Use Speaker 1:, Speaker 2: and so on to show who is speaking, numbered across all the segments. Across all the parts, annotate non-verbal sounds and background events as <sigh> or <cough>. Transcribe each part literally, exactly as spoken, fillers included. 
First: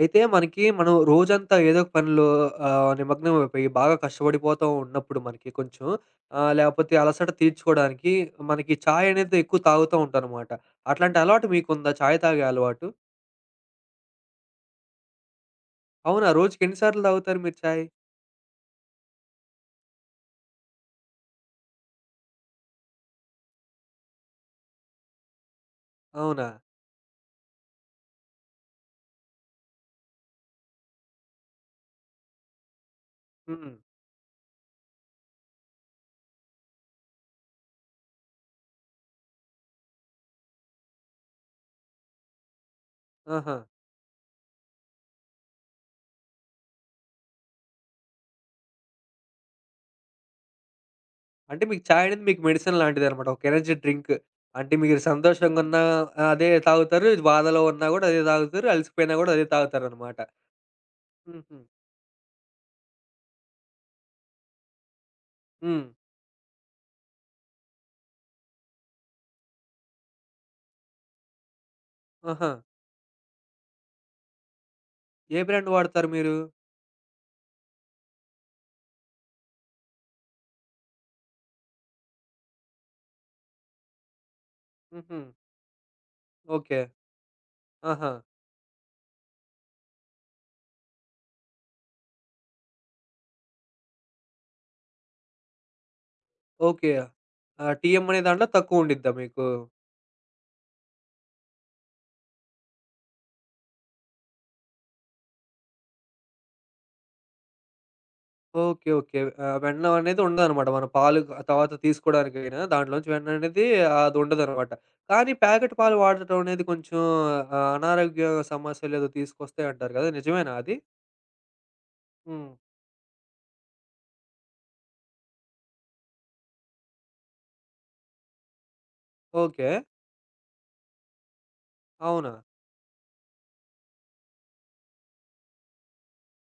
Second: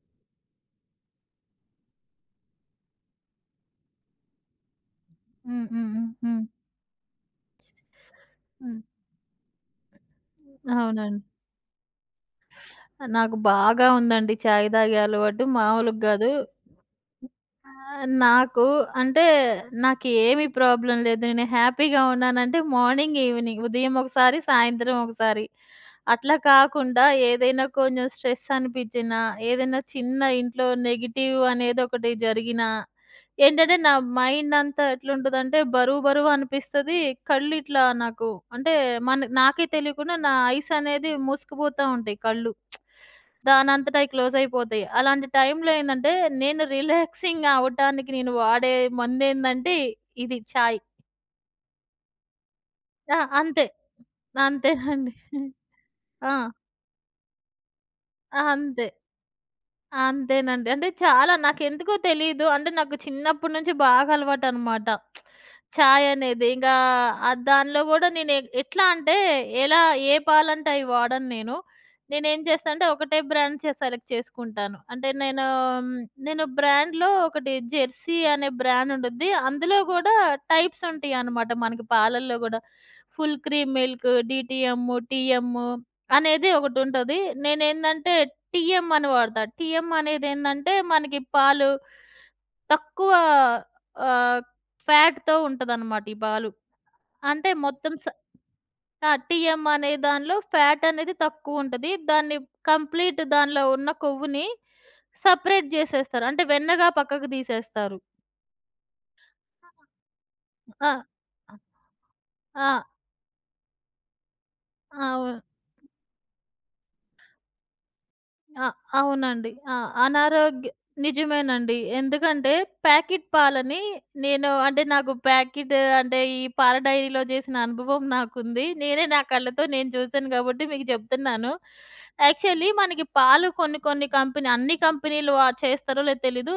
Speaker 1: అయితే మనకి మనం రోజంతా ఏదో ఒక పనిలో ఆహ్, నిమగ్నం అయిపోయి బాగా కష్టపడిపోతూ ఉన్నప్పుడు మనకి
Speaker 2: హ్మ్.
Speaker 1: కొంచెం
Speaker 2: హ్మ్. హ్మ్. హ్మ్.
Speaker 1: ఆహ్, లేకపోతే అలసట తీర్చుకోవడానికి మనకి
Speaker 2: హ్మ్.
Speaker 1: చాయ్ అనేది ఎక్కువ తాగుతూ ఉంటానమాట. అట్లాంటి
Speaker 2: అవునండి.
Speaker 1: అలవాటు మీకుందా చాయ్ తాగే అలవాటు?
Speaker 2: నాకు బాగా ఉందండి చాయ్ తాగే అలవాటు. మామూలుగా
Speaker 1: అవునా?
Speaker 2: గాదు.
Speaker 1: రోజుకి ఎన్ని సార్లు తాగుతారు మీరు చాయ్?
Speaker 2: ఆహ్, నాకు అంటే నాకేమి ప్రాబ్లమ్ లేదు. నేను హ్యాపీగా ఉన్నానంటే మార్నింగ్, ఈవినింగ్ ఉదయం ఒకసారి, సాయంత్రం ఒకసారి. అట్లా
Speaker 1: అవునా?
Speaker 2: కాకుండా ఏదైనా కొంచెం స్ట్రెస్ అనిపించినా, ఏదైనా చిన్న ఇంట్లో నెగెటివ్ అనేది ఒకటి జరిగినా
Speaker 1: హ్మ్.
Speaker 2: ఏంటంటే నా మైండంతా ఎట్లుంటదంటే బరువు బరువు అనిపిస్తది. కళ్ళు ఇట్లా నాకు అంటే మన నాకే తెలియకుండా నా ఐస్ అనేది మూసుకుపోతా ఉంటాయి కళ్ళు.
Speaker 1: ఆహా!
Speaker 2: దానంతట అయి క్లోజ్ అయిపోతాయి. అలాంటి టైంలో ఏందంటే నేను రిలాక్సింగ్ అవ్వటానికి నేను వాడే మందేందంటే ఇది చాయ్.
Speaker 1: అంటే మీకు చాయ్ అనేది మీకు మెడిసిన్
Speaker 2: ఆ!
Speaker 1: లాంటిదనమాట. ఒక
Speaker 2: అంతే.
Speaker 1: Energy drink. అంటే మీరు
Speaker 2: అంతేనండి.
Speaker 1: సంతోషంగున్నా
Speaker 2: ఆ!
Speaker 1: అదే తాగుతారు, బాధలో ఉన్నా గూడా అదే
Speaker 2: ఆ,
Speaker 1: తాగుతారు,
Speaker 2: అంతే.
Speaker 1: అలసిపోయినా గూడా అదే తాగుతారనమాట.
Speaker 2: అంతేనండి. అంటే చాలా
Speaker 1: హుహు.
Speaker 2: నాకెందుకో తెలీదు. అంటే నాకు చిన్నప్పటి నుంచి బాగా అలవాటనమాట.
Speaker 1: హ్మ్.
Speaker 2: చాయ్ అనేది. ఇంకా ఆహ్, దానిలో గూడా నేను ఎ ఎట్లా అంటే ఎలా ఏ పాలంటే అవి వాడను నేను. నేనేం
Speaker 1: ఆహా!
Speaker 2: చేస్తా అంటే ఒకటే బ్రాండ్ చే సెలెక్ట్ చేసుకుంటాను. అంటే
Speaker 1: ఏ
Speaker 2: నేను
Speaker 1: బ్రాండ్
Speaker 2: హ్మ్,
Speaker 1: వాడతారు మీరు?
Speaker 2: నేను బ్రాండ్‌లో ఒకటి 'జెర్సీ' అనే బ్రాండ్ ఉండుద్ది. అందులో గూడా టైప్స్ ఉంటాయనమాట మనకి పాలల్లో గూడా. ఫుల్ క్రీమ్ మిల్క్, డీటీఎమ్,
Speaker 1: హుహు.
Speaker 2: టీఎమ్ అనేది
Speaker 1: ఓకే.
Speaker 2: ఒకటుంటది.
Speaker 1: ఆహా!
Speaker 2: నేనేందంటే టీఎం అని వాడతా. టీఎం అనేదేందంటే, మనకి పాలు తక్కువ ఆహ్, ఫ్యాట్‌తో ఉంటదనమాట ఈ పాలు.
Speaker 1: ఓకే.
Speaker 2: అంటే
Speaker 1: ఆహ్,
Speaker 2: మొత్తం
Speaker 1: టీఎం
Speaker 2: స
Speaker 1: అనే దాంట్లో తక్కువుండిద్దా
Speaker 2: ఆ!
Speaker 1: మీకు?
Speaker 2: టీఎం అనే దానిలో ఫ్యాట్ అనేది తక్కువుంటది. దాన్ని కంప్లీట్ దానిలో ఉన్న కొవ్వుని సెపరేట్ జేసేస్తారు. అంటే వెన్నగా పక్కకు తీసేస్తారు.
Speaker 1: ఓకే. ఓకే. ఆహ్, వెన్నం అనేది ఉండదనమాట. మనం
Speaker 2: ఆ! ఆ!
Speaker 1: పాలు క- తర్వాత తీసుకోవడానికైనా
Speaker 2: ఆ!
Speaker 1: దాంట్లోంచి వెన్న అనేది అదుండదనమాట. కానీ
Speaker 2: అవును.
Speaker 1: ప్యాకెట్ పాలు వాడటం అనేది కొంచెం ఆహ్, అనారోగ్య
Speaker 2: ఆ!
Speaker 1: సమస్యలేదో
Speaker 2: అవునండి.
Speaker 1: తీసుకొస్తాయి
Speaker 2: ఆ!
Speaker 1: అంటారు కదా! నిజమేనా
Speaker 2: అనారోగ్య
Speaker 1: అది?
Speaker 2: నిజమేనండి.
Speaker 1: హ్మ్.
Speaker 2: ఎందుకంటే ప్యాకెట్ పాలని నేను అంటే నాకు ప్యాకెట్ అంటే ఈ పాల డైరీలో చేసిన అనుభవం నాకుంది. నేనే నా కళ్ళతో
Speaker 1: ఓకే.
Speaker 2: నేను చూసాను కాబట్టి మీకు చెప్తున్నాను.
Speaker 1: అవునా?
Speaker 2: యాక్చువల్లీ మనకి పాలు కొన్ని కొన్ని కంపెనీ అన్ని కంపెనీలు వ చేస్తారో లేదో తెలీదు.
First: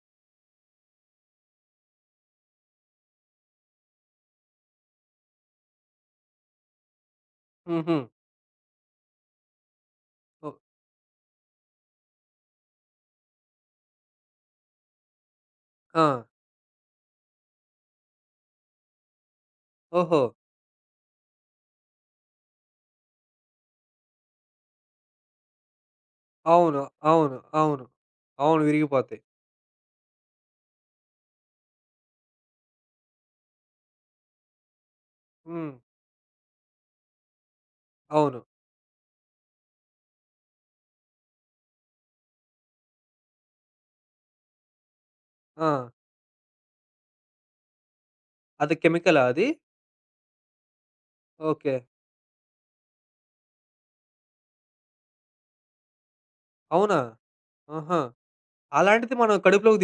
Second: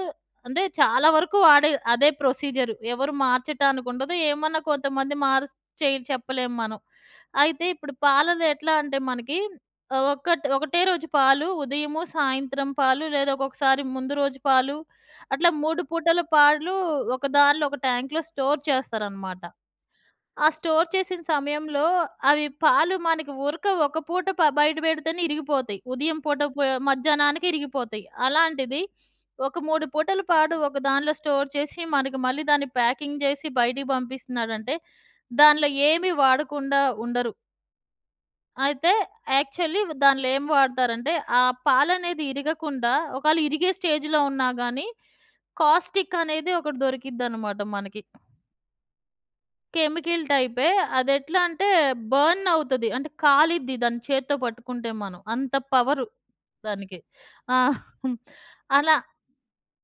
Speaker 2: అంటే చాలా వరకు వాడే అదే ప్రొసీజర్. ఎవరు మార్చటానికి ఉండదు. ఏమన్నా కొంతమంది మార్స్ చేయి చెప్పలేం మనం. అయితే ఇప్పుడు
Speaker 1: హుహు.
Speaker 2: పాలలో ఎట్లా అంటే మనకి ఆహ్, ఒక్కట్
Speaker 1: ఓ
Speaker 2: ఒకటే రోజు పాలు, ఉదయము, సాయంత్రం పాలు, లేదా ఒక్కొక్కసారి ముందు రోజు పాలు, అట్లా మూడు
Speaker 1: ఆ!
Speaker 2: పూటల పాలు ఒక దానిలో ఒక ట్యాంక్‌లో స్టోర్ చేస్తారనమాట.
Speaker 1: ఓహో!
Speaker 2: ఆ స్టోర్ చేసిన సమయంలో అవి పాలు మనకి ఊరక ఒక పూట ప బయట పెడితేనే ఇరిగిపోతాయి. ఉదయం పూట పో
Speaker 1: అవును. అవును.
Speaker 2: మధ్యాహ్నానికి
Speaker 1: అవును.
Speaker 2: ఇరిగిపోతాయి.
Speaker 1: అవును.
Speaker 2: అలాంటిది
Speaker 1: విరిగిపోతాయి.
Speaker 2: ఒక మూడు పూటల పాలు ఒక దానిలో స్టోర్ చేసి మనకి మళ్ళీ దాన్ని ప్యాకింగ్ చేసి బయటికి పంపిస్తున్నాడంటే దానిలో
Speaker 1: హ్మ్.
Speaker 2: ఏమి వాడకుండా ఉండరు.
Speaker 1: అవును.
Speaker 2: అయితే యాక్చువల్లీ దానిలో ఏం వాడతారంటే, ఆ పాలనేది ఇరగకుండా ఒకవేళ ఇరిగే స్టేజ్‌లో ఉన్నా గాని,
Speaker 1: ఆ!
Speaker 2: కాస్టిక్ అనేది ఒకటి దొరికిద్దనమాట మనకి.
Speaker 1: అది కెమికలా అది?
Speaker 2: కెమికల్ టైపే. అదెట్లా అంటే
Speaker 1: ఓకే.
Speaker 2: బర్న్ అవుతది. అంటే కాలిద్ది దాన్ని చేత్తో పట్టుకుంటే మనం. అంత పవరు
Speaker 1: అవునా?
Speaker 2: దానికి. ఆ!
Speaker 1: ఆహా!
Speaker 2: అలా
Speaker 1: అలాంటిది మనం కడుపులోకి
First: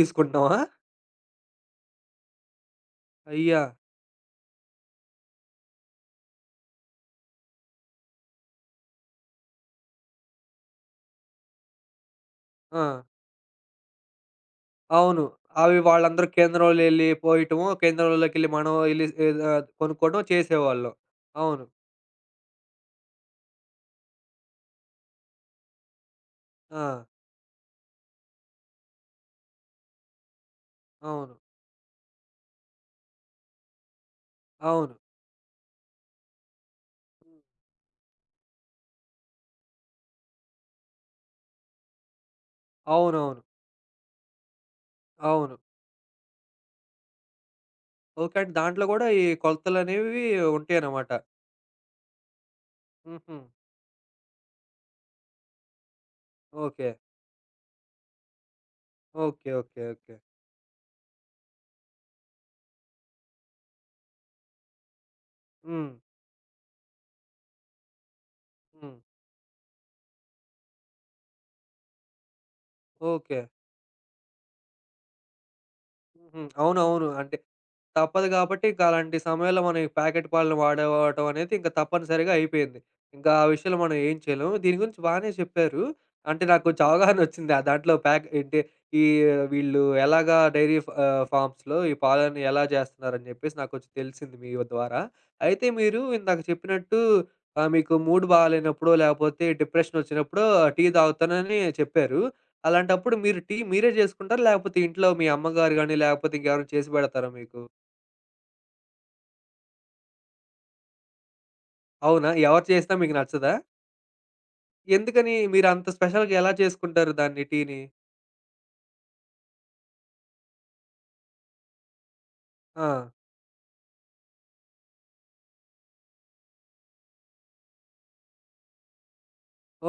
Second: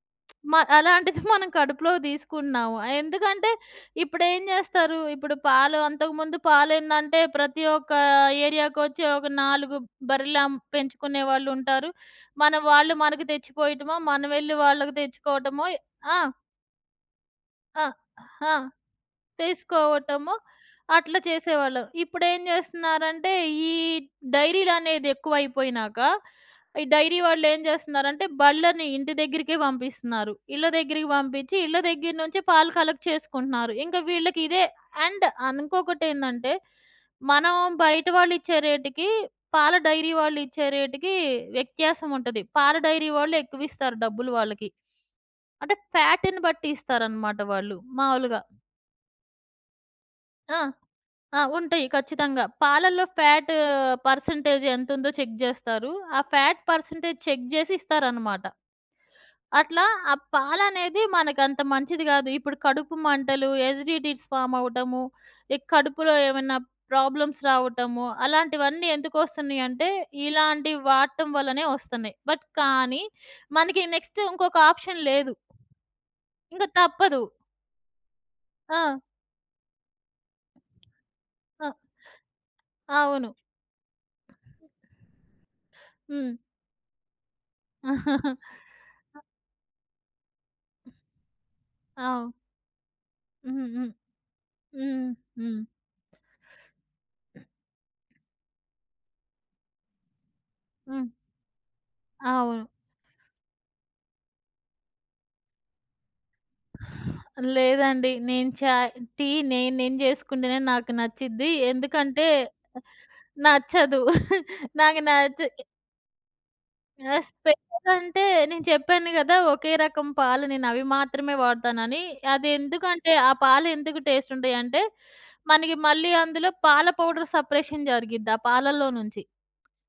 Speaker 2: మ
Speaker 1: తీసుకుంటున్నామా?
Speaker 2: అలాంటిది మనం కడుపులోకి తీసుకుంటున్నాము. ఎందుకంటే
Speaker 1: అయ్యా!
Speaker 2: ఇప్పుడేం జేస్తారు, ఇప్పుడు పాలు అంతకుముందు పాలేందంటే ప్రతి ఒక్క ఏరియాకొచ్చి ఒక నాలుగు బర్రెలమ్ పెంచుకునే వాళ్ళుంటారు. మన
Speaker 1: ఆ!
Speaker 2: వాళ్ళు మనకు తెచ్చిపోయటమో, మనం వెళ్లి వాళ్ళకి
Speaker 1: అవును.
Speaker 2: తెచ్చుకోవటమో
Speaker 1: అవి
Speaker 2: ఆ!
Speaker 1: వాళ్ళందరూ కేంద్రంలోలెళ్ళి పోయటము,
Speaker 2: ఆ!
Speaker 1: కేంద్రంలోకెళ్ళి
Speaker 2: ఆ!
Speaker 1: మనం ఎళ్ళి ఏదో కొనుక్కోవడం
Speaker 2: తీసుకోవటము
Speaker 1: చేసేవాళ్ళం.
Speaker 2: అట్లా
Speaker 1: అవును.
Speaker 2: చేసేవాళ్ళం. ఇప్పుడేం జేస్తున్నారంటే, ఈ డైరీలనేది ఎక్కువైపోయినాక,
Speaker 1: ఆ!
Speaker 2: ఈ డైరీ వాళ్ళేం జేస్తున్నారంటే, బళ్ళని ఇంటి దగ్గరికే పంపిస్తున్నారు. ఇళ్ళ దగ్గరికి
Speaker 1: అవును.
Speaker 2: పంపించి, ఇళ్ళ దగ్గర నుంచి పాలు కలెక్ట్ చేసుకుంటున్నారు. ఇంక వీళ్ళకి ఇదే
Speaker 1: అవును.
Speaker 2: అండ్ ఇంకొకటేందంటే, మనం బయట వాళ్ళిచ్చే రేటుకి, పాల డైరీ వాళ్ళిచ్చే రేటుకి వ్యత్యాసం ఉంటది. పాల డైరీ వాళ్ళు
Speaker 1: అవునవును.
Speaker 2: ఎక్కువిస్తారు డబ్బులు వాళ్ళకి.
Speaker 1: అవును.
Speaker 2: అంటే ఫ్యాట్‌ని బట్టి ఇస్తారనమాట వాళ్ళు
Speaker 1: ఓకే.
Speaker 2: మాములుగా.
Speaker 1: అంటే దాంట్లో గూడా ఈ కొలతలనేవి
Speaker 2: ఆ!
Speaker 1: ఉంటాయన్నమాట.
Speaker 2: ఆ! ఉంటాయి. ఖచ్చితంగా. పాలల్లో
Speaker 1: హుహు.
Speaker 2: ఫ్యాట్ పర్సెంటేజ్ ఎంతుందో చెక్ జేస్తారు. ఆ ఫ్యాట్
Speaker 1: ఓకే.
Speaker 2: పర్సెంటేజ్ చెక్ జేసి ఇస్తారనమాట.
Speaker 1: ఓకే. ఓకే.
Speaker 2: అట్లా ఆ
Speaker 1: ఓకే.
Speaker 2: పాలనేది మనకంత మంచిది గాదు. ఇప్పుడు కడుపు మంటలు, ఎజిడిటీస్ ఫార్మ్ అవ్వటము, ఈ
Speaker 1: హ్మ్.
Speaker 2: కడుపులో ఏమైనా ప్రాబ్లమ్స్ రావటము, అలాంటివన్నీ
Speaker 1: హ్మ్.
Speaker 2: ఎందుకొస్తున్నాయంటే, ఇలాంటి వాడటం వల్లనే వస్తున్నాయి. బట్ కానీ,
Speaker 1: ఓకే.
Speaker 2: మనకి నెక్స్ట్ ఇంకొక ఆప్షన్ లేదు.
Speaker 1: హుహు.
Speaker 2: ఇంక
Speaker 1: అవునవును.
Speaker 2: తప్పదు.
Speaker 1: అంటే తప్పదు గాబట్టి, ఇంక
Speaker 2: ఆ!
Speaker 1: అలాంటి సమయంలో మనం ఈ ప్యాకెట్ పాలను వాడేవాటం అనేది
Speaker 2: ఆ!
Speaker 1: ఇంక తప్పనిసరిగా అయిపోయింది. ఇంకా
Speaker 2: అవును.
Speaker 1: ఆ విషయంలో మనం ఏం చేయలేము. దీని గురించి బానే చెప్పారు.
Speaker 2: హ్మ్.
Speaker 1: అంటే నాకు కొంచెం అవగాహనొచ్చింది. ఆ దాంట్లో ప్యాక్
Speaker 2: <laughs>
Speaker 1: ఏంటి ఈ వీళ్ళు ఎలాగా డైరీ ఫ్ ఆహ్, ఫార్మ్స్‌లో ఈ
Speaker 2: అవు.
Speaker 1: పాలను ఎలా చేస్తున్నారని జెప్పేసి
Speaker 2: హ్మ్.
Speaker 1: నాకు
Speaker 2: హ్మ్.
Speaker 1: కొంచెం తెలిసింది మీ ద్వారా.
Speaker 2: హ్మ్. హ్మ్.
Speaker 1: అయితే మీరు ఇందాక చెప్పినట్టు ఆహ్, మీకు మూడ్ బాలేనప్పుడో, లేపోతే డిప్రెషన్ ఒచ్చినప్పుడో టీ
Speaker 2: హ్మ్.
Speaker 1: తాగుతానని చెప్పారు.
Speaker 2: అవును.
Speaker 1: అలాంటప్పుడు మీరు టీ మీరే జేసుకుంటారా? లేకపోతే ఇంట్లో మీ అమ్మగారు గాని, లేకపోతే ఇంకెవరైనా చేసి బెడతారా మీకు?
Speaker 2: లేదండి. నేను చాయ్ టీ నేను నేను జేసుకుంటేనే నాకు నచ్చిద్ది. ఎందుకంటే
Speaker 1: అవునా? ఎవరు చేసినా మీకు నచ్చదా?
Speaker 2: నచ్చదు. నాకు
Speaker 1: ఎందుకని
Speaker 2: నచ్చ
Speaker 1: మీరంత స్పెషల్‌గా ఎలా చేసుకుంటారు
Speaker 2: ఆహ్,
Speaker 1: దాన్ని టీని?
Speaker 2: స్పెషల్ అంటే నేను చెప్పాను గదా! ఒకే రకం పాలు నేనవి మాత్రమే వాడతానని.
Speaker 1: ఆ!
Speaker 2: అదెందుకంటే ఆ పాలు ఎందుకు టేస్ట్ ఉంటాయంటే, మనకి మళ్ళీ అందులో పాల పౌడర్ సపరేషన్ జరిగిద్ది ఆ పాలల్లో నుంచి.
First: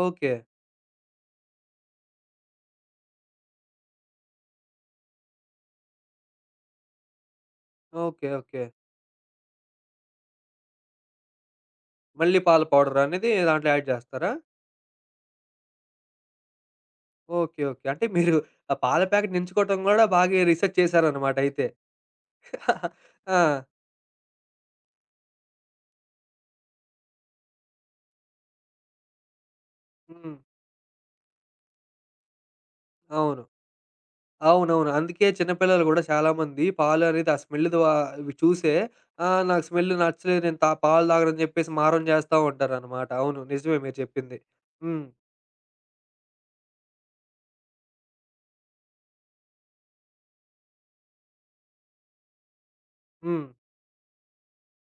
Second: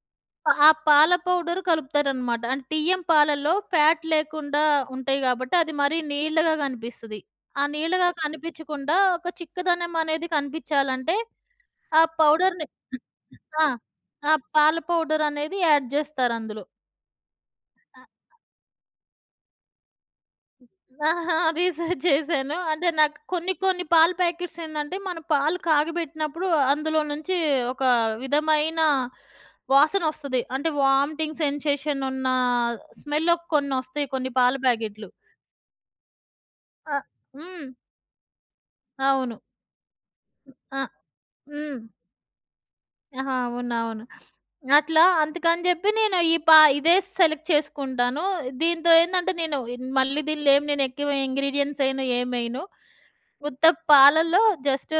Speaker 1: ఓకే.
Speaker 2: ఆ పాల పౌడర్ కలుపుతారనమాట. అంటే బియ్యం పాలల్లో ఫ్యాట్ లేకుండా ఉంటాయి గాబట్టి, అది మరీ నీళ్ళగా కనిపిస్తది. ఆ నీళ్ళగా
Speaker 1: ఓకే. ఓకే.
Speaker 2: కనిపించకుండా ఒక చిక్కదనం అనేది కనిపించాలంటే, ఆ
Speaker 1: మళ్ళీ పాల
Speaker 2: పౌడర్‌ని
Speaker 1: పౌడర్ అనేది
Speaker 2: ఆ!
Speaker 1: దాంట్లో యాడ్ జేస్తారా?
Speaker 2: ఆ పాల పౌడర్ అనేది యాడ్ జేస్తారందులో.
Speaker 1: ఓకే. ఓకే. అంటే మీరు ఆ పాల ప్యాకెట్‌ని ఎంచుకోవటం గూడా బాగా రిసర్చ్ చేశారనమాట
Speaker 2: ఆహా!
Speaker 1: అయితే.
Speaker 2: రీసెర్చ్ చేశాను. అంటే
Speaker 1: <laughs>
Speaker 2: నాకు
Speaker 1: ఆ!
Speaker 2: కొన్ని కొన్ని పాల ప్యాకెట్స్ ఏందంటే, మన పాలు కాగబెట్టినప్పుడు అందులో నుంచి ఒక విధమైన
Speaker 1: హ్మ్.
Speaker 2: వాసనొస్తది. అంటే వామిటింగ్ సెన్సేషన్ ఉన్న స్మెల్
Speaker 1: అవును.
Speaker 2: కొన్నొస్తాయి కొన్ని పాల
Speaker 1: అవునవును.
Speaker 2: ప్యాకెట్లు.
Speaker 1: అందుకే చిన్న పిల్లలు గూడా చాలామంది
Speaker 2: ఆ!
Speaker 1: పాలు అనేది ఆ
Speaker 2: హ్మ్.
Speaker 1: స్మెల్ ద్వా ఇవి చూసే
Speaker 2: అవును.
Speaker 1: ఆహ్, నాకు స్మెల్ నచ్చలేదు నేను తా
Speaker 2: ఆ!
Speaker 1: పాలు తాగనని జెప్పేసి
Speaker 2: హ్మ్.
Speaker 1: మారం జేస్తా ఉంటారనమాట.
Speaker 2: ఆహా!
Speaker 1: అవును. నిజమే మీరు
Speaker 2: అవునవును.
Speaker 1: చెప్పింది.
Speaker 2: అట్లా
Speaker 1: హ్మ్.
Speaker 2: అందుకని జెప్పి నేను ఈ పా ఇదే సెలెక్ట్ చేసుకుంటాను. దీంతో ఏందంటే నేను మళ్ళీ దీనిలో ఏం నేను ఎక్కువ ఇంగ్రీడియెంట్స్ ఎయను, ఏమెయను.
Speaker 1: హ్మ్.
Speaker 2: ఉత్త పాలల్లో just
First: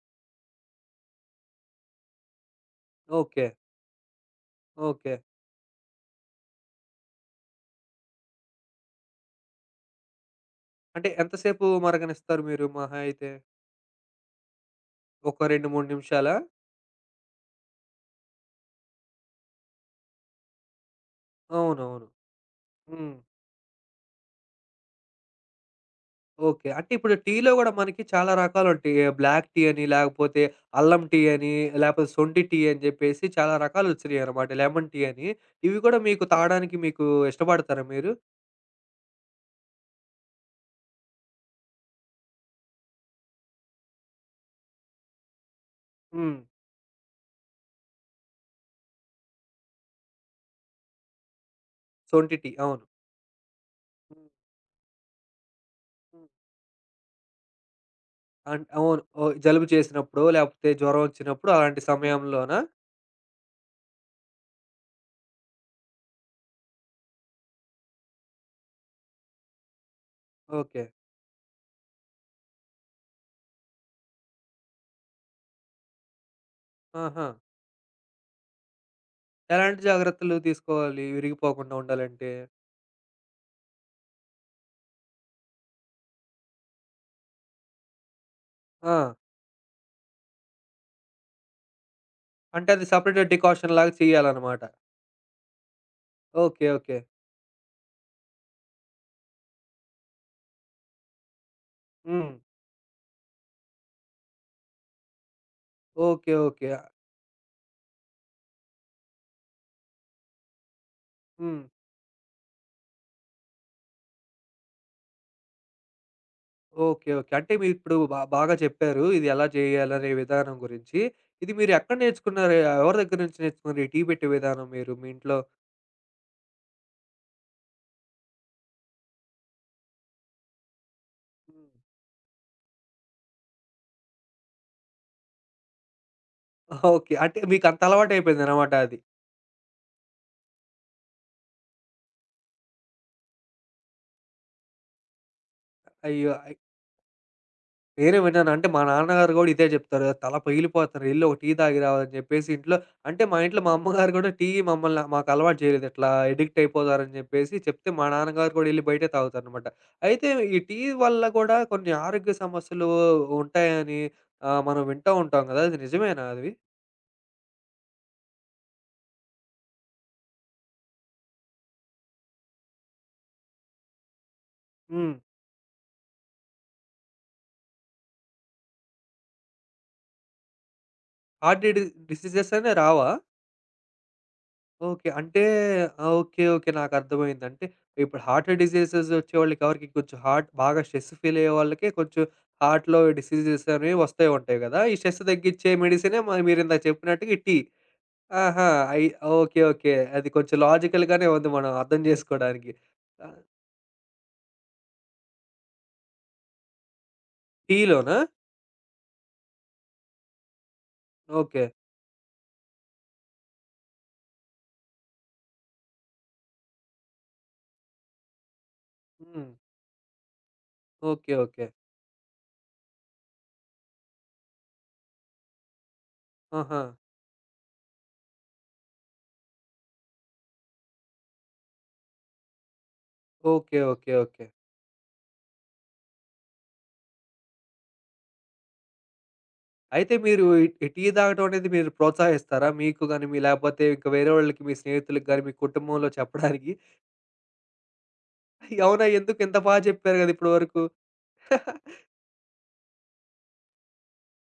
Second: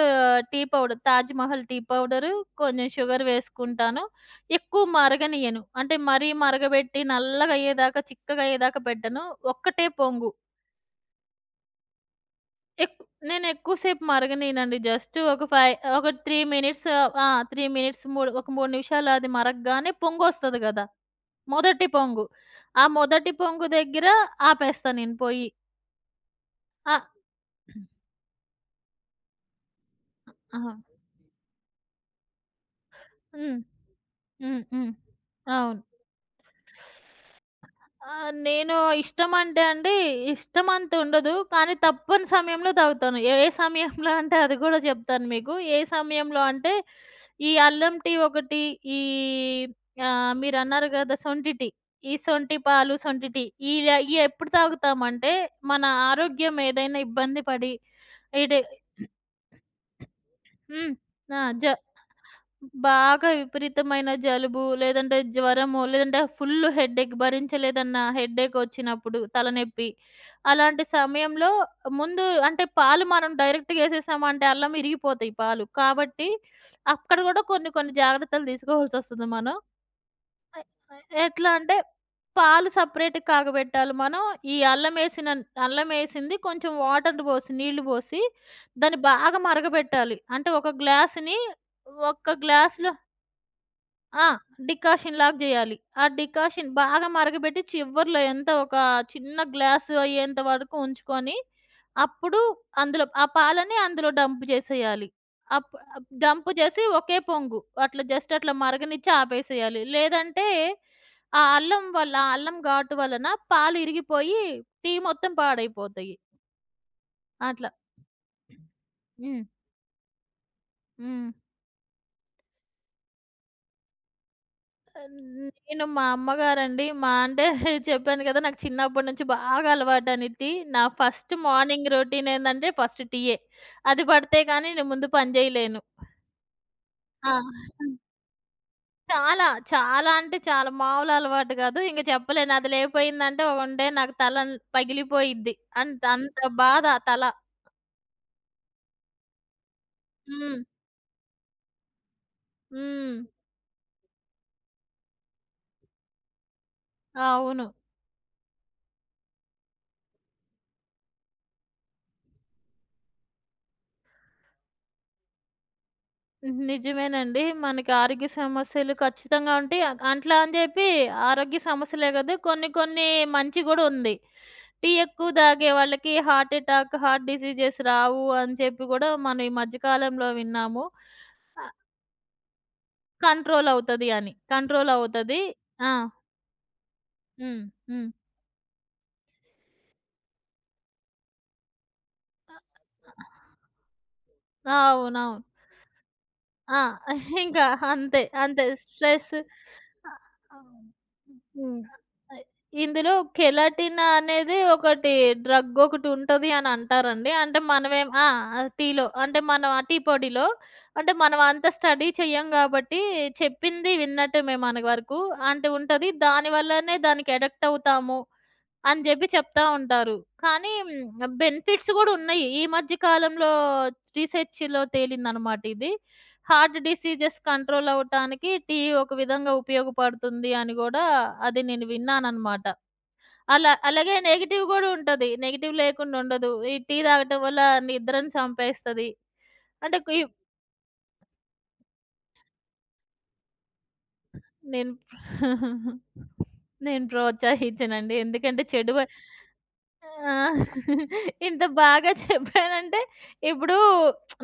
Speaker 2: tea powder 'Taj Mahal' tea powder, కొంచెం షుగర్
Speaker 1: ఓకే.
Speaker 2: వేసుకుంటాను. ఎక్కువ
Speaker 1: ఓకే.
Speaker 2: మరగనియ్యను. అంటే మరీ మరగబెట్టి నల్లగయ్యేదాకా, చిక్కగయ్యేదాకా పెట్టను. ఒక్కటే పొంగు.
Speaker 1: అంటే ఎంతసేపు మరగనిస్తారు మీరు
Speaker 2: ఎక్
Speaker 1: మహా అయితే?
Speaker 2: నేను ఎక్కువసేపు మరగనియనండి. జస్ట్ ఒక
Speaker 1: ఒక
Speaker 2: ఫై
Speaker 1: రెండు, మూడు
Speaker 2: ఒక
Speaker 1: నిమిషాలా?
Speaker 2: మూడు మినిట్స్ ఆ! మూడు మినిట్స్ మూడు ఒక మూడు నిమిషాలు అది మరగగానే పొంగొస్తది గదా! మొదటి
Speaker 1: అవునవును.
Speaker 2: పొంగు. ఆ
Speaker 1: హ్మ్.
Speaker 2: మొదటి పొంగు దగ్గర ఆపేస్తా నేను పొయ్యి.
Speaker 1: ఓకే. అంటే
Speaker 2: ఆ!
Speaker 1: ఇప్పుడు టీలో గూడా మనకి చాలా రకాలుంటాయి. బ్లాక్ టీ అని, లేకపోతే
Speaker 2: ఆ!
Speaker 1: అల్లం టీ అని, లేకపోతే సొంటి టీ అని జెప్పేసి చాలా
Speaker 2: హ్మ్.
Speaker 1: రకాలొచ్చినియనమాట.
Speaker 2: హ్మ్.
Speaker 1: లెమన్
Speaker 2: హ్మ్.
Speaker 1: టీ అని. ఇవి
Speaker 2: అవును.
Speaker 1: గూడా మీకు తాగడానికి మీకు ఇష్టపడతారా మీరు?
Speaker 2: ఆ! నేను ఇష్టం అంటే అండి, ఇష్టం అంత ఉండదు. కానీ తప్పని సమయంలో తాగుతాను. ఏ ఏ సమయంలో అంటే అది గూడా చెప్తాను మీకు. ఏ
Speaker 1: హ్మ్.
Speaker 2: సమయంలో అంటే ఈ అల్లం టీ ఒకటి, ఈ ఆహ్, మీరన్నారు గదా! సొంటి టీ. ఈ
Speaker 1: సొంటి టీ.
Speaker 2: సొంటి
Speaker 1: అవును.
Speaker 2: పాలు, సొంటి టీ ఇలా ఇయి
Speaker 1: హ్మ్.
Speaker 2: ఎప్పుడు తాగుతామంటే, మన
Speaker 1: హ్మ్.
Speaker 2: ఆరోగ్యం ఏదైనా ఇబ్బంది పడి ఇటు
Speaker 1: అన్ అవును. ఓహ్! జలుబు చేసినప్పుడో, లేకపోతే
Speaker 2: హ్మ్.
Speaker 1: జ్వరం
Speaker 2: ఆ!
Speaker 1: ఒచ్చినప్పుడు
Speaker 2: జ
Speaker 1: అలాంటి సమయంలోనా?
Speaker 2: బాగా విపరీతమైన జలుబు, లేదంటే జ్వరము, లేదంటే ఫుల్ హెడ్‌ఏక్ భరించలేదన్న హెడ్‌ఏక్ వచ్చినప్పుడు, తలనొప్పి.
Speaker 1: ఓకే.
Speaker 2: అలాంటి సమయంలో ముందు అంటే పాలు మనం డైరెక్ట్‌గా ఏసేసామంటే అల్లం ఇరిగిపోతాయి పాలు. కాబట్టి అక్కడ
Speaker 1: ఆహా!
Speaker 2: గూడా కొన్ని కొన్ని జాగ్రత్తలు తీసుకోవాల్సొస్తది మనం.
Speaker 1: ఎలాంటి జాగ్రత్తలు
Speaker 2: అయ్ ఆహ్,
Speaker 1: తీసుకోవాలి
Speaker 2: ఎట్లా
Speaker 1: విరిగిపోకుండా
Speaker 2: అంటే
Speaker 1: ఉండాలంటే?
Speaker 2: పాలు సెపరేట్‌గా కాగబెట్టాలి మనం. ఈ అల్లమేసిన అల్లమేసింది కొంచెం వాటర్ పోసి నీళ్లు పోసి
Speaker 1: ఆ!
Speaker 2: దాన్ని బాగా మరగబెట్టాలి. అంటే ఒక గ్లాస్‌ని ఒక్క
Speaker 1: అంటే అది
Speaker 2: గ్లాస్‌లో
Speaker 1: సెపరేట్ డికాషన్ లాగా
Speaker 2: ఆ!
Speaker 1: చేయాలనమాట.
Speaker 2: డికాషన్ లాగా జేయాలి. ఆ
Speaker 1: ఓకే.
Speaker 2: Decoction
Speaker 1: okay.
Speaker 2: బాగా మరగబెట్టి చివర్లో ఎంత ఒక చిన్న గ్లాసు అయ్యేంత వరకు ఉంచుకొని,
Speaker 1: హ్మ్.
Speaker 2: అప్పుడు అందులో ఆ పాలని అందులో డంప్ చేసేయాలి. Up up
Speaker 1: okay.
Speaker 2: Dump
Speaker 1: okay.
Speaker 2: చేసి ఒకే పొంగు అట్లా జస్ట్ అట్లా మరగనిచ్చి ఆపేసేయాలి. లేదంటే ఆ
Speaker 1: హ్మ్.
Speaker 2: అల్లం వల్ల ఆ అల్లం ఘాటు వలన పాలు ఇరిగిపోయి టీ మొత్తం పాడైపోతాయి.
Speaker 1: ఓకే. ఓకే. అంటే
Speaker 2: అట్లా.
Speaker 1: మీరిప్పుడు బా బాగా చెప్పారు. ఇది
Speaker 2: హ్మ్.
Speaker 1: ఎలా చేయాలనే విధానం గురించి.
Speaker 2: హ్మ్.
Speaker 1: ఇది మీరు ఎక్కడ నేర్చుకున్నారు? ఎవరి దగ్గర నుంచి నేర్చుకున్నారు? ఈ టీ పెట్టే విధానం మీరు మీ ఇంట్లో
Speaker 2: నేను మా అమ్మగారండి. మా అంటే <laughs> చెప్పాను కదా! నాకు చిన్నప్పటి నుంచి బాగా అలవాటనిద్ది. నా ఫస్ట్
Speaker 1: హ్మ్.
Speaker 2: మార్నింగ్ రొటీన్ ఏందంటే ఫస్ట్ టీయే. అది పడితే గానీ నేను ముందు పని జేయలేను.
Speaker 1: ఓకే.
Speaker 2: ఆ!
Speaker 1: అంటే మీకంత అలవాటయిపోయిందనమాట అది.
Speaker 2: చాలా, చాలా అంటే చాలా మామూలు అలవాటు గాదు. ఇంక చెప్పలేను. అది లేపోయిందంటే ఉండే నాకు తల పగిలిపోయిద్ది. అంత
Speaker 1: అయ్యో!
Speaker 2: అంత బాధ తల.
Speaker 1: నేనే విన్నాను. అంటే మా నాన్నగారు గూడా ఇదే జెప్తారు. "తల
Speaker 2: హ్మ్.
Speaker 1: పగిలిపోతుంది ఎళ్లి ఒక టీ తాగి రా" అని జెప్పేసి ఇంట్లో
Speaker 2: హ్మ్.
Speaker 1: అంటే మా ఇంట్లో మా అమ్మగారు గూడా టీ మమ్మల్ని మాకు అలవాటు చేయలేదు. ఇట్లా ఎడిక్ట్ అయిపోతారని జెప్పేసి
Speaker 2: అవును.
Speaker 1: చెప్తే మా నాన్నగారు కూడా ఎళ్లి బయటే తాగుతారనమాట. అయితే ఈ టీ వల్ల గూడా కొన్ని ఆరోగ్య సమస్యలు ఉంటాయని ఆహ్, మనం వింటా ఉంటాం గదా! అది నిజమేనా అది?
Speaker 2: హ్మ్. నిజమేనండి. మనకి ఆరోగ్య సమస్యలు ఖచ్చితంగా ఉంటాయి. అ అట్లా అని జెప్పి ఆరోగ్య సమస్యలే గాదు. కొన్ని కొన్ని మంచి గూడా ఉంది. టీ
Speaker 1: హ్మ్.
Speaker 2: ఎక్కువ తాగే వాళ్ళకి హార్ట్ ఎటాక్, హార్ట్ డిసీజెస్ రావు అని చెప్పి గూడా మనం ఈ మధ్య కాలంలో విన్నాము.
Speaker 1: హార్ట్
Speaker 2: ఆహ్,
Speaker 1: డి డిసీజెస్ అని రావా?
Speaker 2: కంట్రోల్ అవుతది అని. Control
Speaker 1: okay.
Speaker 2: అవుతది.
Speaker 1: అంటే
Speaker 2: ఆ!
Speaker 1: ఆహ్, ఓకే. ఓకే. నాకర్థమైంది.
Speaker 2: హ్మ్.
Speaker 1: అంటే
Speaker 2: హ్మ్.
Speaker 1: ఇప్పుడు హార్ట్ డిసీజెస్ వచ్చేవాళ్ళకి ఎవరికి కొంచెం హార్ట్ బాగా స్ట్రెస్ ఫీల్ అయ్యే వాళ్ళకే కొంచెం హార్ట్‌లో డిసీజెస్ అనేవి వస్తూ ఉంటాయి గదా! ఈ స్ట్రెస్
Speaker 2: అవునవును.
Speaker 1: తగ్గించే మెడిసినే మ మీరిందాక
Speaker 2: ఆ!
Speaker 1: చెప్పినట్టుగా ఈ టీ.
Speaker 2: ఇంకా అంతే. అంతే.
Speaker 1: ఆహా! అయి
Speaker 2: స్ట్రెస్
Speaker 1: ఓకే. ఓకే. అది కొంచెం
Speaker 2: అవును.
Speaker 1: లాజికల్‌గానే ఉంది మనం
Speaker 2: హ్మ్.
Speaker 1: అర్థం చేసుకోవడానికి.
Speaker 2: ఇందులో
Speaker 1: ఆహ్,
Speaker 2: కెలటిన్ అనేది ఒకటి డ్రగ్ ఒకటుంటది అని అంటారండి. అంటే మనమేం
Speaker 1: టీలోనా?
Speaker 2: ఆ! టీలో అంటే మనం ఆ టీ పొడిలో అంటే మనం
Speaker 1: ఓకే.
Speaker 2: అంత స్టడీ చెయ్యం గాబట్టి చెప్పింది విన్నట్టమే మన వరకు. అంటే ఉంటది. దాని వల్లనే దానికి అడిక్ట్ అవుతాము అని జెప్పి
Speaker 1: హ్మ్.
Speaker 2: చెప్తా ఉంటారు. కానీ
Speaker 1: ఓకే. ఓకే.
Speaker 2: బెనిఫిట్స్ గూడా ఉన్నాయి. ఈ మధ్య కాలంలో రీసెర్చ్‌లో తేలిందనమాట ఇది. హార్ట్
Speaker 1: ఆహా!
Speaker 2: డిసీజెస్ కంట్రోల్ అవ్వటానికి టీ ఒక విధంగా ఉపయోగపడుతుంది అని గూడా అది నేను విన్నాననమాట. అలా
Speaker 1: ఓకే. ఓకే.
Speaker 2: అలాగే
Speaker 1: ఓకే.
Speaker 2: నెగెటివ్ గూడా ఉంటది. నెగెటివ్ లేకుండా ఉండదు. ఈ టీ తాగటం వల్ల నిద్రను చంపేస్తది. అంటే
Speaker 1: అయితే
Speaker 2: కి
Speaker 1: మీరు ఈ ఈ టీ తాగటం అనేది మీరు ప్రోత్సహిస్తారా? మీకు గాని, మీ లేపోతే ఇంకా వేరే వాళ్ళకి మీ
Speaker 2: నేను
Speaker 1: స్నేహితులకి గాని, మీ
Speaker 2: <laughs>
Speaker 1: కుటుంబంలో చెప్పడానికి
Speaker 2: నేను ప్రోత్సహించనండి. ఎందుకంటే
Speaker 1: <laughs>
Speaker 2: చెడు వై
Speaker 1: అవునా? ఎందుకు ఇంత బా చెప్పారు
Speaker 2: ఆ!
Speaker 1: గదా ఇప్పటివరకు. హ్మ్.
Speaker 2: ఇంత
Speaker 1: <laughs>
Speaker 2: బాగా చెప్పారంటే, ఇప్పుడు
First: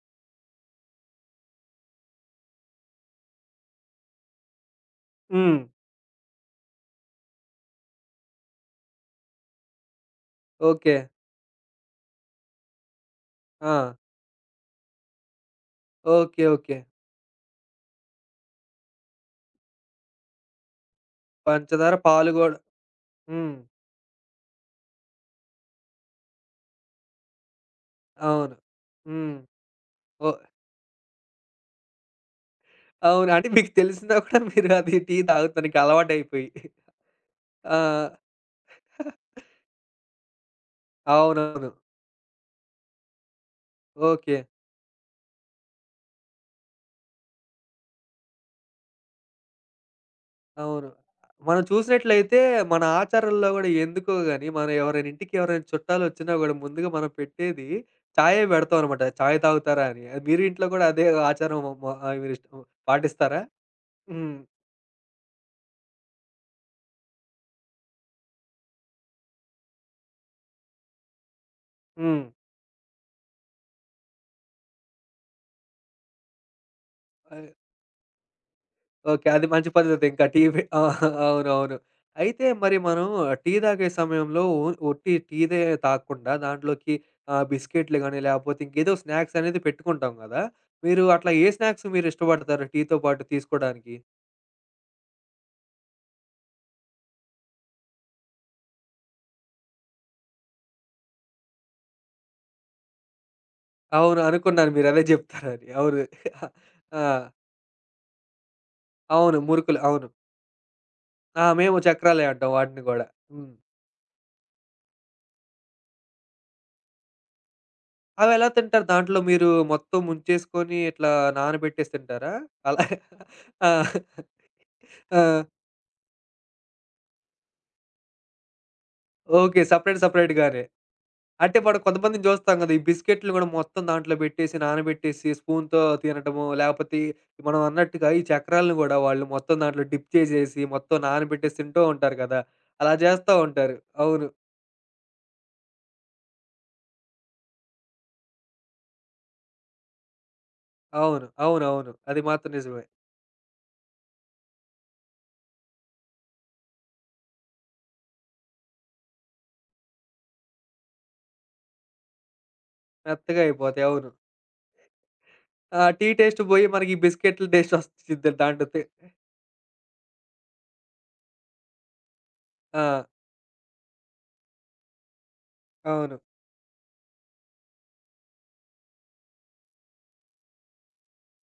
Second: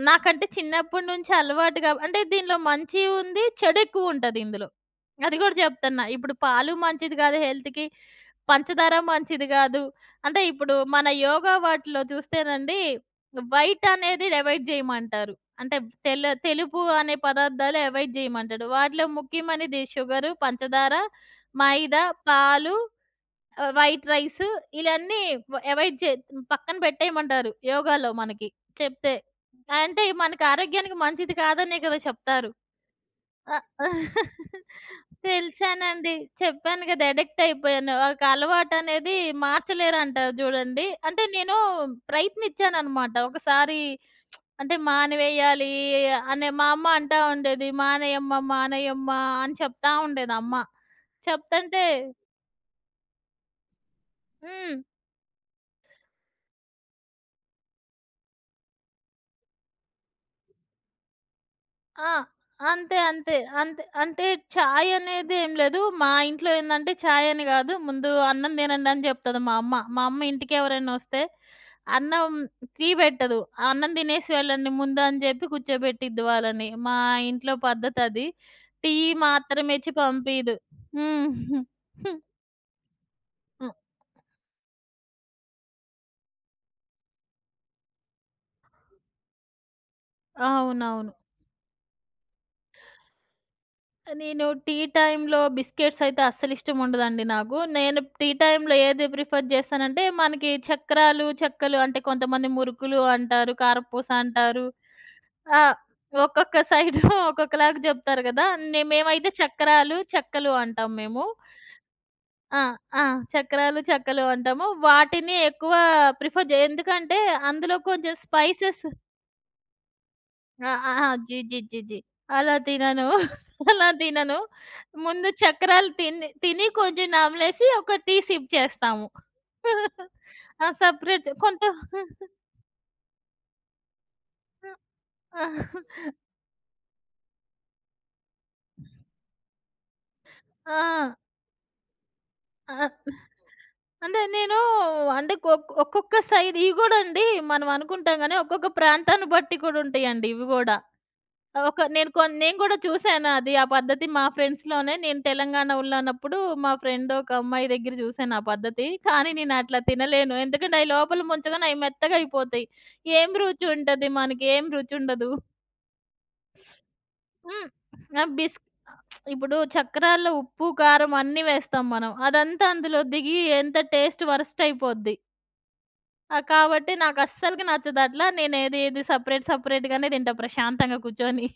Speaker 2: నాకంటే చిన్నప్పటి నుంచి అలవాటు గాబ్ అంటే దీనిలో మంచి ఉంది, చెడెక్కువుంటది ఇందులో. అది గూడా జెప్తన్నా. ఇప్పుడు పాలు మంచిది గాదు హెల్త్‌కి, పంచదార మంచిది గాదు. అంటే ఇప్పుడు
Speaker 1: ఓకే.
Speaker 2: మన యోగా వాటిలో చూస్తేనండి,
Speaker 1: ఆ!
Speaker 2: వైట్ అనేది అవాయిడ్ జేయమంటారు. అంటే తెల్ల
Speaker 1: ఓకే. ఓకే.
Speaker 2: తెలుపు అనే పదార్థాలు అవాయిడ్ జేయమంటాడు. వాటిలో ముఖ్యమైనది షుగరు, పంచదార,
Speaker 1: పంచదార,
Speaker 2: మైదా,
Speaker 1: పాలు గూడా
Speaker 2: పాలు
Speaker 1: హ్మ్.
Speaker 2: ఆహ్, వైట్ రైస్ ఇలన్నీ వ అవాయిడ్ చే పక్కన పెట్టేయమంటారు యోగాలో మనకి
Speaker 1: అవును.
Speaker 2: చెప్తే.
Speaker 1: హ్మ్.
Speaker 2: అంటే
Speaker 1: ఓహ్!
Speaker 2: మనకి ఆరోగ్యానికి మంచిది కాదనే కదా చెప్తారు.
Speaker 1: అవును. అంటే
Speaker 2: అ
Speaker 1: మీకు తెలిసినా కూడా
Speaker 2: <laughs>
Speaker 1: మీరు అది టీ తాగుతానికి
Speaker 2: తెలిసానండి.
Speaker 1: అలవాటయిపోయి.
Speaker 2: చెప్పాను కదా అడిక్ట్
Speaker 1: ఆ!
Speaker 2: అయిపోయాను. ఒక అలవాటనేది
Speaker 1: <laughs>
Speaker 2: మార్చలేరంటారు చూడండి. అంటే నేను
Speaker 1: అవునవును.
Speaker 2: ప్రయత్నిచ్చాననమాట. ఒకసారి
Speaker 1: ఓకే.
Speaker 2: అంటే మానివేయాలి అనే మా అమ్మ అంటా ఉండేది. "మానేయమ్మ, మానేయమ్మ" అని చెప్తా ఉండేది అమ్మ.
Speaker 1: అవును. మనం
Speaker 2: చెప్తంటే
Speaker 1: చూసినట్లయితే మన ఆచారాల్లో గూడా ఎందుకో గాని, మనం
Speaker 2: హ్మ్.
Speaker 1: ఎవరైనా ఇంటికి ఎవరైనా చుట్టాలొచ్చినా గూడా ముందుగా మనం పెట్టేది చాయే పెడతాం అనమాట. చాయ్ తాగుతారా అని. అది మీరు ఇంట్లో గూడా అదే ఆచారం మ మ
Speaker 2: ఆ!
Speaker 1: ఆహ్, మీరు ఇష్ట
Speaker 2: అంతే. అంతే.
Speaker 1: పాటిస్తారా?
Speaker 2: అంతే. అంటే
Speaker 1: హ్మ్.
Speaker 2: చాయ్ అనేది ఏం లేదు. మా ఇంట్లో ఏందంటే చాయ్ అని గాదు. ముందు అన్నం తినండి అని జెప్తది మా అమ్మ. మా అమ్మ ఇంటికి ఎవరైనా వస్తే
Speaker 1: హ్మ్.
Speaker 2: అన్నం టీ పెట్టదు. అన్నం తినేసి వెళ్ళండి ముందు అని జెప్పి కూర్చోబెట్టిద్ది వాళ్ళని. మా
Speaker 1: అదే.
Speaker 2: ఇంట్లో పద్ధతది. Tea
Speaker 1: okay. అది
Speaker 2: మాత్రం
Speaker 1: మంచి
Speaker 2: ఇచ్చి
Speaker 1: పద్ధతి ఇంకా టీ
Speaker 2: పంపీదు.
Speaker 1: పె ఆ!
Speaker 2: హ్మ్. <laughs>
Speaker 1: అవునవును.
Speaker 2: హ్మ్.
Speaker 1: అయితే మరి మనం టీ
Speaker 2: హ్మ్.
Speaker 1: తాగే సమయంలో ఓ ఒట్టి టీదే తాగకుండా దాంట్లోకి ఆహ్, బిస్కెట్‌లు గాని, లేపోతే ఇంకేదో స్నాక్స్ అనేది పెట్టుకుంటాం గదా! మీరు
Speaker 2: అవునవును.
Speaker 1: అట్లా ఏ స్నాక్స్ మీరిష్టపడతారు టీతో పాటు తీసుకోడానికి?
Speaker 2: నేను టీ టైమ్‌లో బిస్కెట్స్ అయితే అస్సలిష్టం ఉండదండి నాకు. నేను టీ టైమ్‌లో ఏది ప్రిఫర్ చేస్తానంటే, మనకి చక్రాలు, చెక్కలు అంటే కొంతమంది మురుకులు అంటారు, కారపూస
Speaker 1: అవును.
Speaker 2: అంటారు.
Speaker 1: అనుకున్నాను మీరదే
Speaker 2: ఆ!
Speaker 1: జెప్తారని. అవును.
Speaker 2: ఒక్కొక్క సైడు
Speaker 1: ఆ!
Speaker 2: <laughs> ఒక్కొక్కలాగా చెప్తారు కదా! నే మేమైతే
Speaker 1: అవును. మురుకులు.
Speaker 2: చక్రాలు,
Speaker 1: అవును.
Speaker 2: చెక్కలు అంటాం మేము.
Speaker 1: ఆ! మేము చక్రాలే అంటాం
Speaker 2: ఆ!
Speaker 1: వాటిని
Speaker 2: ఆ!
Speaker 1: గూడా. హ్మ్.
Speaker 2: చక్రాలు, చెక్కలు అంటాము. వాటిని ఎక్కువ ప్రిఫర్ జే ఎందుకంటే అందులో కొంచెం
Speaker 1: అవెలా
Speaker 2: స్పైసెస్
Speaker 1: తింటారు? దాంట్లో మీరు మొత్తం
Speaker 2: ఆ!
Speaker 1: ముంచేసుకొని
Speaker 2: ఆ! ఆ!
Speaker 1: ఇట్లా
Speaker 2: జీ, జీ, జీ,
Speaker 1: నానబెట్టేసి
Speaker 2: జీ.
Speaker 1: తింటారా?
Speaker 2: అలా
Speaker 1: అలా
Speaker 2: తినను.
Speaker 1: ఆ!
Speaker 2: <laughs> అలా తినను. ముందు
Speaker 1: ఆ!
Speaker 2: చక్రాలు తిని తిని కొంచెం నమిలేసి ఒక టీ సిప్ చేస్తాము.
Speaker 1: ఓకే. సెపరేట్
Speaker 2: <laughs>
Speaker 1: సెపరేట్‌గానే.
Speaker 2: ఆ! సెపరేట్
Speaker 1: అంటే
Speaker 2: కొంత
Speaker 1: మనం కొంతమందిని జూస్తాం
Speaker 2: <laughs>
Speaker 1: గదా! ఈ బిస్కెట్‌లు గూడా మొత్తం దాంట్లో బెట్టేసి, నానబెట్టేసి
Speaker 2: ఆ!
Speaker 1: స్పూన్‌తో తినటము, లేపోతే మనం అన్నట్టుగా ఈ చక్రాలను గూడా వాళ్ళు మొత్తం దాంట్లో డిప్ చేసేసి, మొత్తం
Speaker 2: ఆ!
Speaker 1: నానబెట్టేసి తింటూ ఉంటారు గదా! అలా జేస్తా ఉంటారు.
Speaker 2: అంటే
Speaker 1: అవును.
Speaker 2: నేను అంటే ఒక్ ఒక్కొక్క సైడ్ ఇవి గూడా అండి మనం అనుకుంటాం గానీ, ఒక్కొక్క ప్రాంతాన్ని బట్టి కూడా ఉంటాయండి ఇవి గూడా.
Speaker 1: అవును.
Speaker 2: ఒక
Speaker 1: అవునవును.
Speaker 2: నేను
Speaker 1: అది
Speaker 2: కొన్
Speaker 1: మాత్రం
Speaker 2: నేను కూడా
Speaker 1: నిజమే.
Speaker 2: చూసాను అది. ఆ పద్ధతి మా ఫ్రెండ్స్‌లోనే నేను తెలంగాణలో ఉన్నప్పుడు మా ఫ్రెండ్ ఒక అమ్మాయి దగ్గర చూసాను ఆ పద్ధతి. కానీ నేను అట్లా తినలేను. ఎందుకంటే అయి లోపల ముంచగానే అయి మెత్తగా అయిపోతాయి. ఏం
Speaker 1: మెత్తగా
Speaker 2: రుచి
Speaker 1: అయిపోతాయి.
Speaker 2: ఉంటది
Speaker 1: అవును.
Speaker 2: మనకి? ఏం రుచి ఉండదు.
Speaker 1: ఆ టీ టేస్ట్ పోయి మనకి ఈ బిస్కెట్ల
Speaker 2: హ్మ్.
Speaker 1: టేస్ట్
Speaker 2: ఆ
Speaker 1: ఒచ్చిద్ది
Speaker 2: బిస్
Speaker 1: దాంట్లో తి
Speaker 2: ఇప్పుడు చక్రాల్లో ఉప్పు, కారం అన్నీ వేస్తాం మనం. అదంతా
Speaker 1: ఆ!
Speaker 2: అందులో దిగి ఎంత టేస్ట్ వరస్ట్ అయిపోద్ది.
Speaker 1: అవును.
Speaker 2: ఆ! కాబట్టి నాకు అస్సలకి నచ్చదు అట్లా. నేను ఏది ఏది సెపరేట్ సెపరేట్‌గానే తింటా ప్రశాంతంగా కూర్చొని.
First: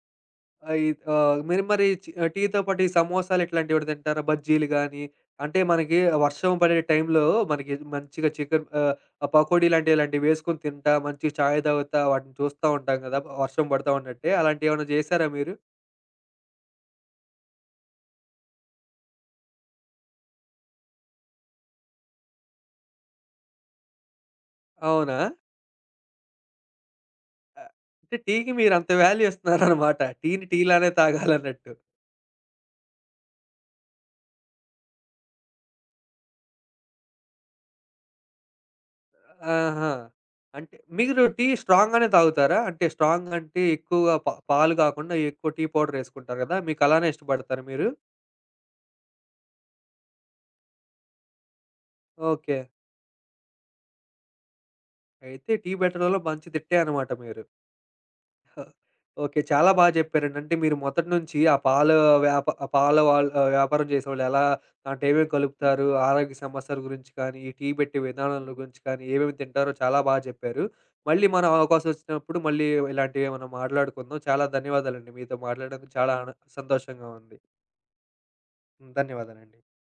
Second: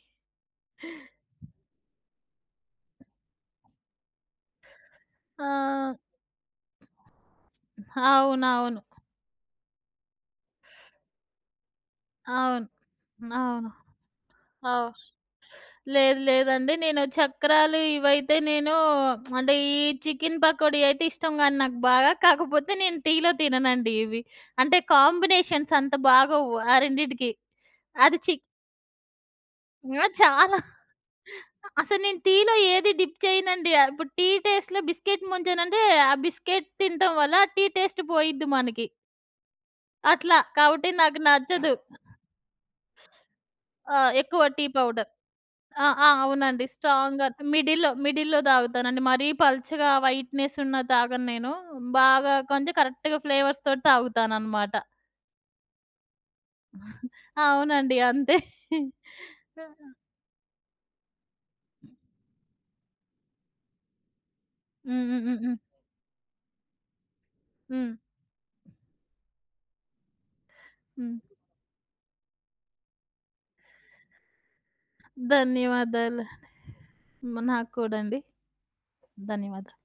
Speaker 1: అయి ఆహ్, మీరు మరి చి ఆ, టీతో పాటు ఈ సమోసాలు ఇట్లాంటివి కూడా తింటారా? బజ్జీలు గాని, అంటే
Speaker 2: ఆ!
Speaker 1: మనకి వర్షం పడే టైంలో మనకి మంచిగా చికెన్
Speaker 2: అవునవును.
Speaker 1: ఆహ్, పకోడీ లాంటివి ఇలాంటివి వేసుకొని తింటా, మంచిగా చాయ్ తాగుతా వాటిని చూస్తా
Speaker 2: అవును.
Speaker 1: ఉంటాం గదా! వర్షం
Speaker 2: అవును.
Speaker 1: పడతా ఉన్నట్టే. అలాంటివేమన్నా
Speaker 2: అవును.
Speaker 1: చేశారా మీరు?
Speaker 2: లేదు లేదండి. నేను చక్రాలు ఇవైతే నేను అంటే ఈ చికెను పకోడీ అయితే ఇష్టం గాని నాకు బాగా. కాకపోతే నేను టీలో తిననండి ఇవి. అంటే
Speaker 1: అవునా?
Speaker 2: కాంబినేషన్స్ అంత బాగోవు ఆ రెండిటికి.
Speaker 1: అంటే
Speaker 2: అది చిక్
Speaker 1: టీకి మీరంత వాల్యూ ఇస్తున్నారనమాట.
Speaker 2: ఆ!
Speaker 1: టీని
Speaker 2: చాలా.
Speaker 1: టీ లానే తాగాలన్నట్టు.
Speaker 2: అసలు నేను టీలో ఏది డిప్ చేయనండి. ఆహ్, ఇప్పుడు టీ టేస్ట్‌లో బిస్కెట్ ముంచానంటే ఆ బిస్కెట్ తినటం వల్ల టీ టేస్ట్ పోయిద్ది మనకి.
Speaker 1: ఆహా!
Speaker 2: అట్లా.
Speaker 1: అంటే
Speaker 2: కాబట్టి నాకు
Speaker 1: మీరు టీ
Speaker 2: నచ్చదు.
Speaker 1: స్ట్రాంగ్‌గానే తాగుతారా? అంటే స్ట్రాంగ్ అంటే
Speaker 2: ఆ!
Speaker 1: ఎక్కువగా పా
Speaker 2: ఎక్కువ టీ
Speaker 1: పాలు
Speaker 2: పౌడర్.
Speaker 1: కాకుండా ఎక్కువ టీ
Speaker 2: ఆ!
Speaker 1: పౌడర్
Speaker 2: ఆ!
Speaker 1: ఏసుకుంటారు గదా!
Speaker 2: అవునండి.
Speaker 1: మీకు అలానే
Speaker 2: స్ట్రాంగ్‌గా
Speaker 1: ఇష్టపడతారా మీరు?
Speaker 2: మిడిల్‌లో, మిడిల్‌లో తాగుతానండి. మరీ పలుచగా వైట్‌నెస్ ఉన్నది తాగను నేను. బాగా
Speaker 1: ఓకే.
Speaker 2: కొంచెం కరెక్ట్‌గా ఫ్లేవర్స్‌తోటి తాగుతాననమాట.
Speaker 1: అయితే టీ పెట్టడంలో మంచి దిట్టే అన్నమాట మీరు.
Speaker 2: అవునండి. అంతే.
Speaker 1: ఓకే. చాలా బాగా చెప్పారండి. అంటే మీరు మొదటి నుంచి ఆ పాల వ్యాప ఆ పాల వాళ్ ఆహ్, వ్యాపారం చేసేవాళ్ళు ఎలా
Speaker 2: హ్మ్.
Speaker 1: అంటే
Speaker 2: హ్మ్.
Speaker 1: ఏమేమి
Speaker 2: హ్మ్. హ్మ్.
Speaker 1: కలుపుతారు, ఆరోగ్య సమస్యల గురించి కానీ, ఈ టీ
Speaker 2: హ్మ్.
Speaker 1: పెట్టే విధానాల గురించి కానీ, ఏమేమి తింటారో చాలా బాగా చెప్పారు.
Speaker 2: హ్మ్.
Speaker 1: మళ్ళీ మనం అవకాశం వచ్చినప్పుడు మళ్ళీ ఇలాంటివి ఏమైనా మాట్లాడుకుందాం. చాలా ధన్యవాదాలండి. మీతో మాట్లాడినందుకు చాలా
Speaker 2: ధన్యవాదాలండి.
Speaker 1: ఆన సంతోషంగా ఉంది.
Speaker 2: నాకు కూడా అండి.
Speaker 1: ధన్యవాదాలండి.
Speaker 2: ధన్యవాదాలు.